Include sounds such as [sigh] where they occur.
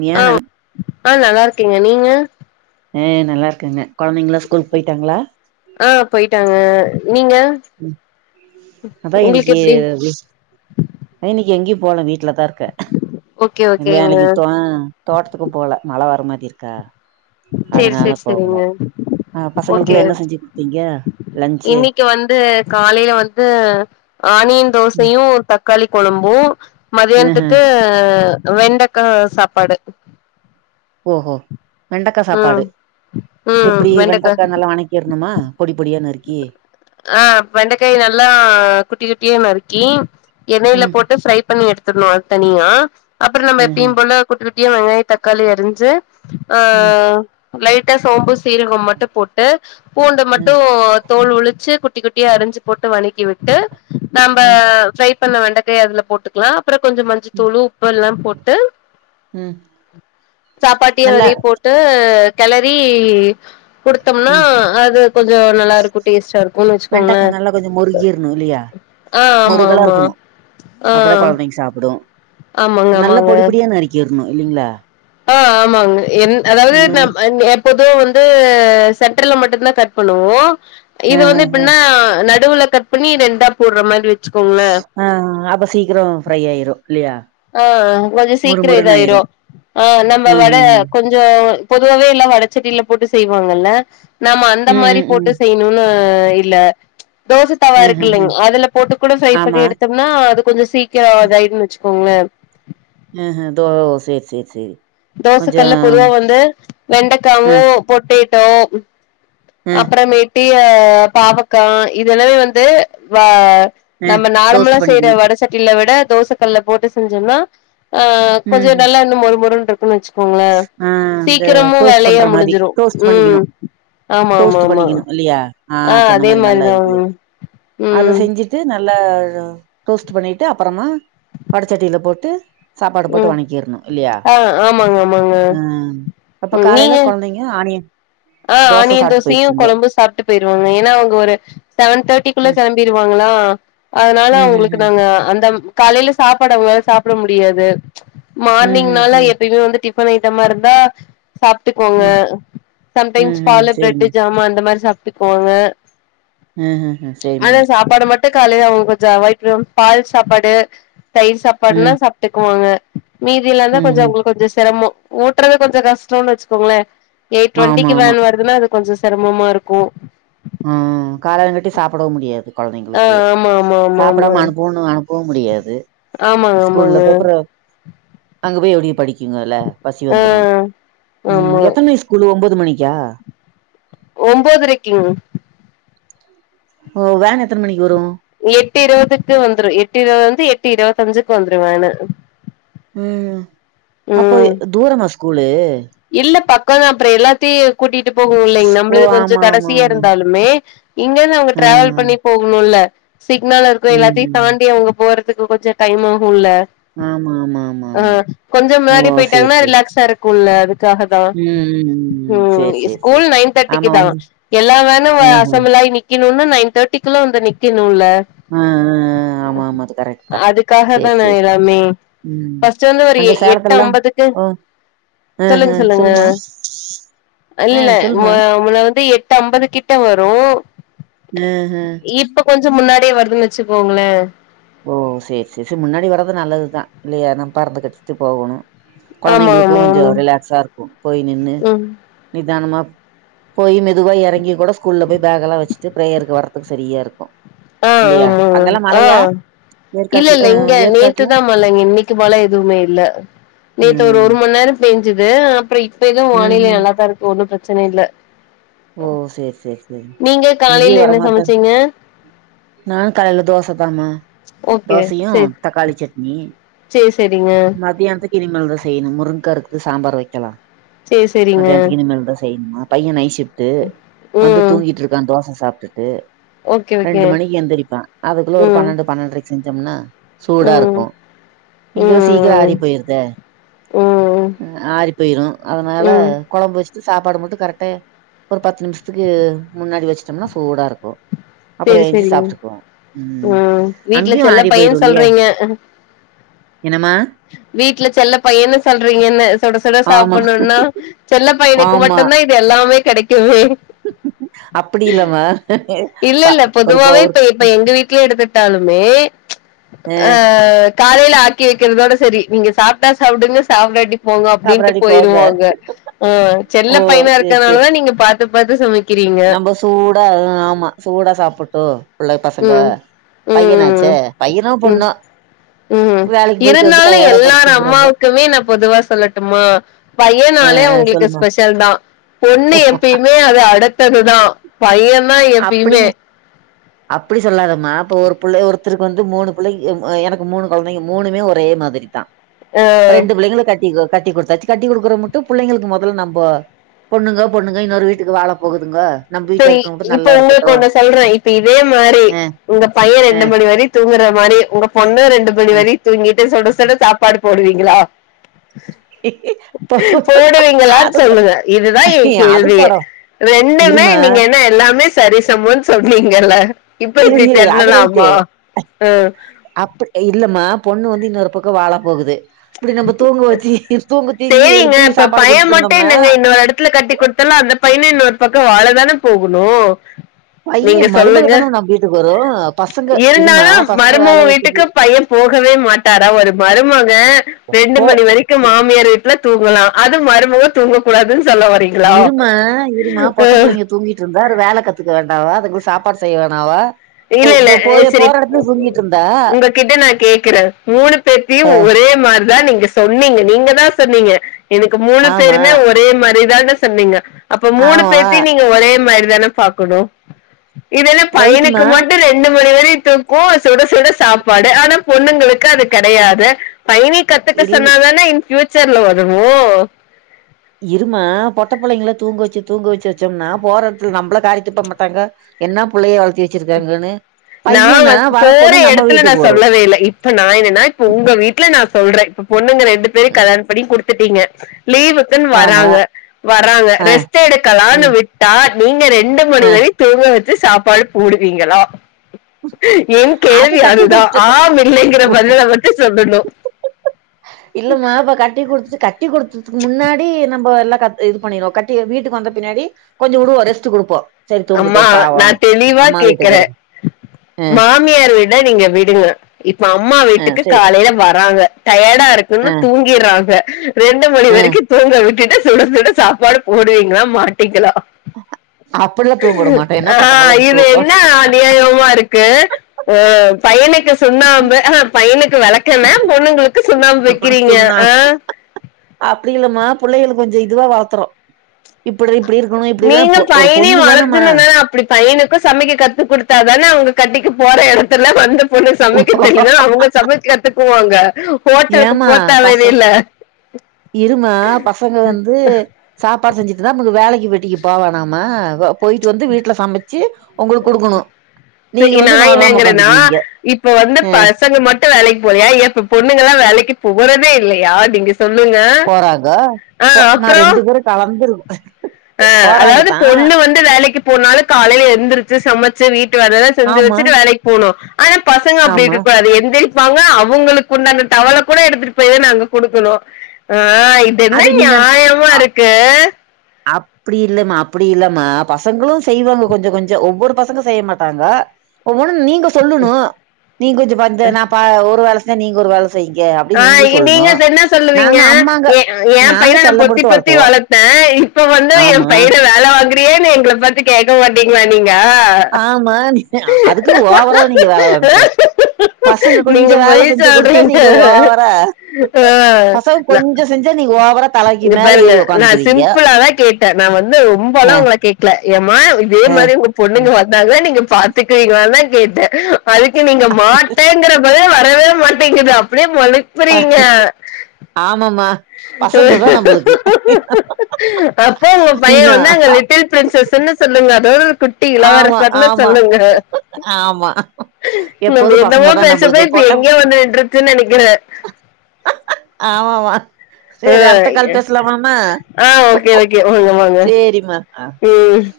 ஏ ஆங் நல் ஆ நல்லாருக்கே நீங்க ஆ நல்லாருக்கங்க கொழந்தைங்களா ஸ்கூலுக்கு போய்ட்டாங்ளா ஆ போய்ட்டாங்க நீங்க உங்குளுக்கு எப்டி ம் இன்னிக்கி எங்கேயு போல வீட்லதா இருக்க ஓகே ஓகேங்க வேலக்கி தோன் தோட்டத்துக்கு போல மழ வரமாரி இருக்கா சேரி அதனால சேரி போகல செரிங்க ஆ ஓகே பசங்களுக்குலா என்ன செஞ்சு குடுத்தீங்க லன்ச்சு இன்னிக்கு வந்து காலேல வந்து ஆனியன் தோசயு தக் காளி கொழம்பு ஆஹ மதியானத்துக்கு வெண்டக்கா சாப்பாடு ஓஹோ வெண்டக்கா ம் சாப்பாடு எப்டி வெண்டக்கா நல்லா வணக் கிர்ணுமா பொடி பொடியா நருக்கி ஆ வெண்டக்காய நல்லா குட்டி குட்டியா நருக்கி எண்ணெய்ல ம் போட்டு ஃப்ரை பண்ணி எடுத்துட்ணு அது தனியா அப்பறோ நம்ம ம் எப்பயு போல குட்டி குட்டியா வெங்காய தக்காளி அரிஞ்சு ஆ ம் லைட்டா சோம்பு சீரகம் மட்டு போட்டு பூண்டு ம் மட்டு தோல் உளிச்சு குட்டி குட்டியா அரிஞ்சு போட்டு வணக்கிவிட்டு நாம்ப ம் ஃப்ரை பண்ண வெண்டக்கய அதுல போட்டுக்லாம் அப்புறம் கொஞ்சம் ம் மஞ்சத்தூளும் உப்பு எல்லாம் போட்டு ம் சாப்பாத்திய நல்லா அதுலயே போட் டு கெளரி குடுத்தம்னா ம் அது கொஞ்சம் நல்லா இருக்கும் டேஸ்டா இருக்கு இருக்குன்னு வச்சுக்கோங்களே வெண்டக்கா நல்லா கொஞ்சம் முருகிர்ணும் இல்லயா ஆ ஆமா முருகலா ஆமா இருக்கணும் ஆ அப்பதான் கொழந்தைங்க விரும்பி ஆமாங்க சாப்டும் நல்லா ஆமாங்க பொடிப்பொடியா நறுக்கிர்னும் இல்லைங்ளா ஆ ஆமாங்க என் அதாவது நம் அ [unintelligible] பொதுவா வந்து சட்டுர்ல மட்டுந்தான கட் பண்ணுவோம் ஆ இது ஆ வந்து ஆ எப்னா நடுவுல கட்பண்ணி ரெண்டா போட்ற மாரி வச்சுக்கோங்ளேன் ஆ அப்ப சீக்கிரம் ஃப்ரை ஆயிரும் இல்லயா ஆ கொஞ்சம் சீக்கிரம் இதாயிடும் ஆ நம்ம ம் வட ம் கொஞ் சம் பொதுவாவே எல்லாம் வடசட்டியில போட்டு செய்வாங்கல்ல நாம அந்த மாரி ம் போட்டு ம் செய் னும்னு இல்ல தோச தவா ம் ம் ம் இருக்குல்லங் ம் அதுல போட்டு கூட ஃப்ரை பண்ணி ஆமா எடுத்து ன்னா அது கொஞ்சம் சீக்கிரம் அதாயிருன்னு வச்சுக்கோங்ளேன் ஹஹ தோ சேரி சேரி சேரி கொஞ்சோ தோசக்கல்ல பொதுவா வந்து ம் வெண்டகாவும் பொட்டேட்டோ ம் அப்புறமேட்டி ஆ பாவக்கா இதெல்லாமே வந்து வ ம் நம்ம நார்மலா டோஸ்ட் செய்ற பண்ணிக்கணு வட சட்டியில வெட தோச கல்ல போட்டு செஞ்சோன்னா ஆ ம் கொஞ்சம் ம் நல்லா இன்னும் மொறு மொறுன்னுருக்குன்ச்சு இருக்குங்க ஆ அந்த சீக்கிரமும் டோஸ்ட் வேலைய பண்ற மாரி முடிஞ்சிரும் டோஸ்ட் பண்ணிக்கணு ம் ஆமா ஆமா டோஸ்ட் ஆமா பண்ணிக்கணு இல்லையா ஆ சொன்ன அதே மாரி மாரிதா [unintelligible] ம் வந்து நல்லா ரோஸ்ட் பண்ணிட்டு அப்புறமா வடச்சட்டியில போட்டு சாப்பாடு போட்டு ம் வணகிர்ணும் இல்லயா ஆ ஆமாங்க ஆமாங்க ம் அப்ப காலைல கொழந்தைங்க ஆணியன் ஆங் ஆனியன் தோசயும் கொழம்பும் சாப்ட்டு போயிருவாங்க ஏனா அவுங்க ஒரு செவன் தேட் டிக்குள்ள ம் கெளம்பிருவாங்களா அதனால ம் ம் அவுங்களுக்கு ம் நாங்க அந்த காலைல சாப்பாடு அவுங்கலால சாப்புட முடியாது ம் ம் மார்னிங்னால ம் எப்பயுமே வந்து டி ஃபன் ஐட்டமா இருந்தா சாப்ட்டுக்குவாங்க ம் ம் சம்டைம்ஸ் ம் பாலு சேரி பிரெட்டு் மேம் ஜாமான் அந்த மாரி சாப்ட்டுக்குவாங்க ம் ம் ம் சேரி மேம் அதான் சாப்பாடு மட் டும் காலைல அவுங்க கொஞ்சம் அவாய்ட் ஃப்ரம் பால் சாப்பாடு தயிர் சாப்பாடுன்னா ம் சாப்ட்டுக்குவாங்க மீதியில்லாந்தான் ம் கொஞ்சம் ம் அவுங்களுக்கு கொஞ்சம் செரமம் ஊட்றது கொஞ்சம் கஷ்டோனு வச்சுக்கோங்ளேன் ஆமா டுவண்ட்டிக்கு ஆமா வேன் வருதுன்னா அது கொஞ்சம் செரமமா இருக்கும் ம் காலலங்காட்டியும் சாப்புடவும் முடியாது ஆ கொழந்தைங்களுக்கு ஆமா ஆமா ஆமா ஆமா சாப்டாம அனுப்புவுனு அனுப் போ முடியாது ஆமாங்க ஆமாங்க ஸ்கூல்லக்கப்புறம் அங்க போயி எப்டி படிக்குங்கல பசி ஆ வந்துரும் ம் எத்தனைக் ஸ்கூலு ஒன்பது மணிக்கா ஒன்பதுரைக்கிங் ஓ வேன் எத்தன மணிக்கு வரும் எட்டு இருவதுக்கு வந்துரும் எட்டு இருவது வந்து எட்டு இருவத்தஞ்சுக்கு வந்துரு வேனு ம் அப்போ ம் தூரமா ஸ்கூலு இல்ல பக்கொ தா அப்புறம் எல்லாத்தையும் கூட்டிட்டு போகும் இல்லைங் ஓ நம்மளது ஆமா கொஞ்சம் ஆமா கடைசியா ஆமா இருந்தாலுமே இங்கந்து அவங்க ஆ டிராாவல் பண்ணி போகணும்ல்ல சிக்னல் இருக்கும் ம் எல்லாத்தையும் ம் தாண்டி அவங்க போற துக்கு கொஞ்சம் டைம் ஆகும் ஆமா ஆமா ஆமா ஆ ஆமா. கொஞ்சம் ஓ! முன்னாடி சரி, போயிட்டாங்கன்னா சரி. ரிலாக்ஸா இருக் குல்ல அதுக்காக தான் ம், ம், ம் சரி, சரி, சரி. ஸ்கூல் நைன் தேர்டிக்கு ஆமா தான் வண்டி எல்லாம் வேணும் வ ஆஹ. அசம்பளாயி நி நிக்கணூனா நைன் தேர்டி குள்ள வந்து நிக்கணுல ஆ ஆ ஆமா, ஆமா. அது கரெக்ட் தான். அதுக்காக சரி, தானே சரி, சரி. எல்லாமே ம். ஃபஸ்ட் வந்து ஒரு அங்க எட்டு சேலத்துலலாம் அம்பதுக்கு ஓ! ஆஹ. சொல்லுங்க சொல்லுங்க சொல்லுமா? ஆ இல்லெல்ல மு சொல்லுமா? முன்ன வந்து எட்டு அம்பது கிட்ட வரு ம் ஹும் கொஞ்சோ முன்னாடியே வருதுன் வச்சுக்கோங்களே ஓ சேர் சேரி சேர் முன்னாடி வர்றது நல்லதுதா இல்லையா நம்ம பறந்து கட்டிக்கிட்டு போகணு ஆமா கொழந்தைங்களுக்கு ஆமா கொஞ்சோ ஆமா ரிலாக்ஸா இருக்கு போய் நின்னு ம் நிதானமா போய் மெதுவா எறங்கி கூட ஸ்கூல்ல போய் பேக்க எல்லா வச் சு பிரேயர்க்கு வரதுக்கு சரியா இருக்கு ஆ ஆமா மேம் ஆ ஏற்காட்ல இல்லல்ல அ இங்க ஏற்காட்ல? நேத்துதா மழங்க இன்னைக்கு மழ் எதுவுமே இல்ல நேத்து ஒரு ம் மண் நேரோ பேஞ்சுது அப்றோ இப்ப எதுவு ம் வானிலை நல்லாதா இருக்கு ஒன்னு பிரச்சன இல்ல ஓ சேரி சேரி சேரி நீங்க இங்கேயு காலைல என்ன வரமாட்டாரு சமச்சீங்க நானு காலைல தோச தாமா ஓகே தோசையு சேரி தக்காளி சட்னி சேரி சேரிங்க மத்யான்த்துக்கு இனிமேல் தா செய்யணு முருங்கா இருக்கு சாம்பார் வைக்கலா சேரி சேரிங்க மதியான்த்துக்கு இனிமேல் தா செய்னு பய்யே நைட் சிப் ட்டு வந்து ம் தூங்கிட்டு இருக்கா தோச சாப்பிட்டுட்டு ஓகே ஓகே ரெண்டு மணிக்கு எந்திரிப்பா அதுக்குள்ள ஒரு ம் பன்னெண்டு பன்னென்டுரைக்கு செஞ்சம்னா சூடா ம் இருக்கு இங்கயு சீக்கிரோ ம் ஆறி போயிருதே ம் ஆறி போயிரு அதனால ம் கொழம்பு வச்சுட்டு சாப்பாடு மட்டு கரெக்ட ஒரு பத்து நிம்ஷத்துக்கு முன்னாடி வச்சுட்டோம்னா சூடா இருக்கு அப்றோ சேரி ஏஞ்சு சேரிங்க சாப்ட்டுக்குவா ம் வீட்ல அங்கயு செல்ல ஆறி போயிரு பையன்னு இல்லையா சொல்றீங்க என்னம்மா வீட்ல செல்ல பய்யன்னு சொல்றீங்கன்னு சுட சுட ஆமா சாப்புணூனா செல்ல பய்யனுக்கு ஆமா மட்டுதா இது எல்லாமே கெடைக்குமே அப்டி இல்லம இல்ல பா இல்ல ஒரு கோ பொதுவாவே ஒரு இப்ப இப்ப எங்க வீட்ல எடுத்துட்டாலுமே அ காலைல ஆக்கி வக்கிறதோட செரி நீங்க சாப்ட்டா சாப்டுங்க சாப்டாட்டி போங்க அப்டின்ட்டு சாப்டாடி போங்க போயிருவாங்க ஆ செல்ல ஓ பையனா இருக்கனாலதா நீங்க பாத்து பாத்து சமைக் நம்ப சூடா ஆமா சூடா சாப்புட்டு புள்ள பசங்க ம் ம் பையனாச்சே பையனோ ம் பொண்ணோ ம் வேலைக்கு போயிட்டு வந்து இருந்தாலு டயர்டா படுத்து எல்லார் தூங்குறாங்க அம்மாவுக்குமே நா பொதுவா சொல்லட்டுமா ஆ பையனாலே ஆ அவுங்களுக்கு சொல்லுமா ஸ்பெஷல் தா பொண்ணு எப்பயுமே அது அடுத்ததுதா பைய்யே தா எப்பயுமே அப்டின்னு அப்டி சொல்லாதம்மா இப்ப ஒரு புள்ள ஒருத்தருக்கு வந்து மூனு புள்ளை எனக்கு மூனு கொழந்தைங்க மூணுமே ஒரே மாதிரி தா அ ரெண்டு பிள்ளைங்கள கட்டி கட்டி குடுத்தாச்சு கட்டி குடுக்குற மட்டு புள்ளைங்களுக்கு மொதல்ல நம்ப பொண்ணுங்க பொண்ணுங்க இன்னொரு வீட்டுக்கு வாழ போகுதுங்க நம்ம வீட்ல செரி இருக்கவங்க இப்ப நல்லா இருக்கட்டு ஒங்களுக்கு ஒன்னு சொல்றே இப்ப இதே மாரி அ உங்க பைய்யே அ ரெண்டு மணி வரை தூங்குற மாரி உங்க பொண்ணு ரெண்டு மணி அ வரை தூங்கிட்டு சுட சுட சாப்பாடு போடுவீங்ளா போடுவீங்களா அது சொல்லுங்க இது தா எ அது கேள்வியே படோ ரெண்டுமே இருமா நீங்க என்ன எல்லாமே சரி சமோன் சொன்னீங்கல்ல இப்போ இரு இப்டி இரு பெண்ணலாமா ஆ அப்பிட் இல்லமா பொண்ணு வந்து இன்னோரு பக்கோ வாழ போகுது இப்டி நம்ப தூங்க வெச்சுகிட்டு சேரிங்க இப்ப பையே மட்டு என்னங்க இன்னொரு எடத்துல கட்டி குட் த்தாலு அந்த பையனு இன்னோரு பக்கோ வாழ தானே போகனு பைய நீங்க மருமக சொல்லுங்க தான நம்ம வீட்டுக்கு வரு பசங்க இருமா இருந்தாலு பசங்க மருமவ வேல வீட்டுக்கு வெட்டிக்கு பையே போகவே மாட்டாரா ஒரு மருமகே ரெண்டு போ மணி வரை க்கு மாமியார் வீட்ல தூங்கலா அது மருமவ தூங்க கூடாதுன் சொல்ல வரி இருமா இருமா பொட்ட புள்ளைங்க தூங்கிட்ருந்தா ஒரு வேல கத்துக்க வேண்டாவா அதுங்ளுக்கு சாப்பாடு செய்ய வேணாவா போ இல்லெல்ல போ ஆ போய் செரி போற இடத்துல தூங்கிட்டு இருந்தா. உங்ககிட்ட நா கேக்குறே மூனு பேத்தையு அ ஒரே மார் தா நீங்க சொன்னீங்க நீங்க தா சொன்னீங்க எனக்கு மூனு ஆமா, பேருமே ஒரே மாரி தானு சொன்னீங்க அப்ப மூனு ஆமா. பேத்தையு நீங்க ஒரே மாரி தானே பாக்கனு இது என்ன பையனுக் ரைட்டுமா. ரெண்டு மணி வரையு தூக்கோ சுட சுட சாப்பாடு ஆனா பொண்ணுங்களுக்கு அது கெடயாது பைய்னி கத்துக்க இல் சொன்னா தானே இன் ஃப்யூச்சர்ல ஒதவு இருமா பொட்ட புள்ளைங்ள தூங்க வச்சு தூங்க வச்சு வச்சம்னா போற எடத்துல நம்ள காரி துப்ப மாட்டாங்க என்னா புள்ளய வளத்தி வெச்சிருக்கங்கன்னு நா வந் போற எடத்துல நா வரும். சொல்லவே இல்ல இப்ப நா என்னனா இப்ப உங்க வீட்ல நா சொல்றே ப்ப பொண்ணுங்க ரெண்டு பேரயு ம். கல்யாணொ பண்ணி குடுத்துட்டீங்க லீவு க்குன் ஆமா. வராங்க வராங்க அ, ரெஸ்ட் எடுக்கலான் ம், விட்டா நீங்க ரெண்டு அ. மணி வரி தூங்க வச்சு சாப்பாடு போடுவீங்களா என் கேள்வி கட்டி அது தா குடுத்துட்டு ஆம் இல்லைங்ற பதில மட்டு சொல்லனு இல்லமா இப்ப கட்டி குடுத்து கட்டி குடுத்ததுக்கு முன்னாடி நம் போ எல்லா கத் இது பண்ணிருவோ கட்டி வீட்டுக்கு வந்த பின்னாடி கொஞ்சோ வுடுவோ ரெஸ்ட்டு குடுப்போ சரி தூங்கட்டு அம்மா பாவோ நா தெளிவா அம்மா வீட்டுக்கு கேக்குறே வருது அ மாமியார் வீட நீங்க விடுங்க இப்ப அம்மா அ வீட்டுக்கு சரி காலைல வராங்க டயர்டா அ இருக்குன் தூங்கிறாக ரெண்டு மணி அ வரைக்கு தூங்க விட்டுட்டு சுட சுட சாப்பாடு போடுவீங்ளா மாட்டிங்ளா அப்டிலா தூங்க வுட மாட்டே என்ன ஆ பொட்ட புள்ளக்கி இது தூக்கோ என்ன அநியாயமா இருக்கு ஆ பையனுக்கு சுண்ணாம்பு ஆ ஹா பையனுக்கு வெளக்கெண்ண பொண்ணுங்ளுக் கு சுண்ணாம்பு இப்டி வெக்கிறீங்க சொன்னா ஆ அப்டி இல்லமா புள்ளையளுக் கொஞ்சோ இதுவா வளத்துறோ இப்டி இப்டி இருக்கணு இப்டி தா பொ ஒரு பொண்ணு தானம்மா இப்டி பையனுக்கு சமைக்க கத்து குடுத்தா தான அவுங்க கட்டிக்க போற எடத்துல வந்து பொண்ணு சமைக்க தெரிலனா அவுங்க சமைக்க கத்துக்குவாங்க ஹோட்டலுக்கு ஏம்மா போ பச தேவையில்ல. இருமா பசங்க வந்து சாப்பாடு செஞ்சிட்ருந்தா நமக்கு வேலக்கி வெட்டிக்கி போ வேணாமா போய்ட்டு வந்து வீட்ல சமச்சு ஒங்களுக் குடுக்கனு சே நா என்னாங்கறேன்னா இப்ப வந்து பசங்க மட் டு வேலைக் போலயா ஏ இப்ப பொண்ணுங்கல்லா வேலைக்கு போறதே இல்லயா நீங்க சொல்லுங்க ஆ அப்றோ கலந்துரு ஆ அதாவ்து பொண்ணு வந்து வேலைக்கு போனாலு காலைல எந்திருச்சு சமச்சு வீட்டு வேலலா செஞ்சு ஆமா வச்சுட்டு வேலை போனு ஆனா பசங்க அப்டி ஆமா இருக்கக்கூடாது எந்திரி ப்பாங்க அவுங்களுக்கு உண்டான டவல கூட எடுத்துட்டு போய் தா நாங்க குடுக்கனு ஆ இ என்ன அது நீங்க ஞாயமா ருக்கு அப்படி இல்லம்மா அப்படி இல்லம்மா பசங்களு செய்வாங்க கொஞ்சொ கொஞ்சோ ஒவ்வொரு பசங்க செய்ய மாட்டாங்க ஒவ்வொன்னு நீங்க சொல்லுணு நீ கொஞ்சோ பாத்து நா பா ஒரு வேல செஞ்சா நீங்க ஒரு வேல செய்ங்க ஆ அப்டின்னு இ நீங்களு சொல்ணு நீங்க என்ன சொல்லுவீங்க நாங்க அம்மாங்க ஏ அ ஏ நாங்க பையன நா செல்லம் பொத்தி குடுத்து பொத்தி வளத்துவோ வளத்தே இப்ப வந்து எம் ஆமா பையன வேல வாங்கு றியேன்னு எங்கள பாத்து கேக்க மாட்டீங்களா நீங்க ஆமா நீங்க அதுக்குன்னு ஓவராவு நீங்க வேல வாங்க கூடாது பசங்க கொஞ்ச நீங்க வேல பொய் செஞ்சி கொடுத்தா சொல்றீங்க நீங்க ஓவரா ஆஹ் பசங்க நான்- கொஞ்ச செஞ்சா நீங்க ஓவரா தலக்கி மேல ஏறி ஒக்காந்துக்குவீங்க அத்தே நா வந்து ரொம்பெல்லா ஒங்கள கேக் ல ஏமா இதே அஹ், மாரி உங்க அஹ். பொண்ணுங்க வந்தாங்க நீங்க பாத்துக்குவீங்ளான்னு தா கேட்டே அதுக்கு நீங்க மாட்டேங்கிற பதில் வரவே மாட்டேங்குது அப்டியே மழுப்புறீங்க ஆமம்மா அப்போ உங்க பைய வந்து இன்னும் அங்க லிட்டில் பிரின்சஸ்ஸுன்னு சொல்லுங்க அதோட ஒரு குட் ஆமா ஆமா ஆமா நம்ப எப்போதும் பசங்க என்னவோ தான் பேசப் நம்மளுக்கு போய் இப்ப எங்யோ வந்து நின்றுச்சுன் நெனக்கிற ஆமாம்மா ஆ சேரி அடுத்த கால் பேசலாமாம்மா ஆ ஓகே ஓகே வாங்க வாங்க சேரிமா ம்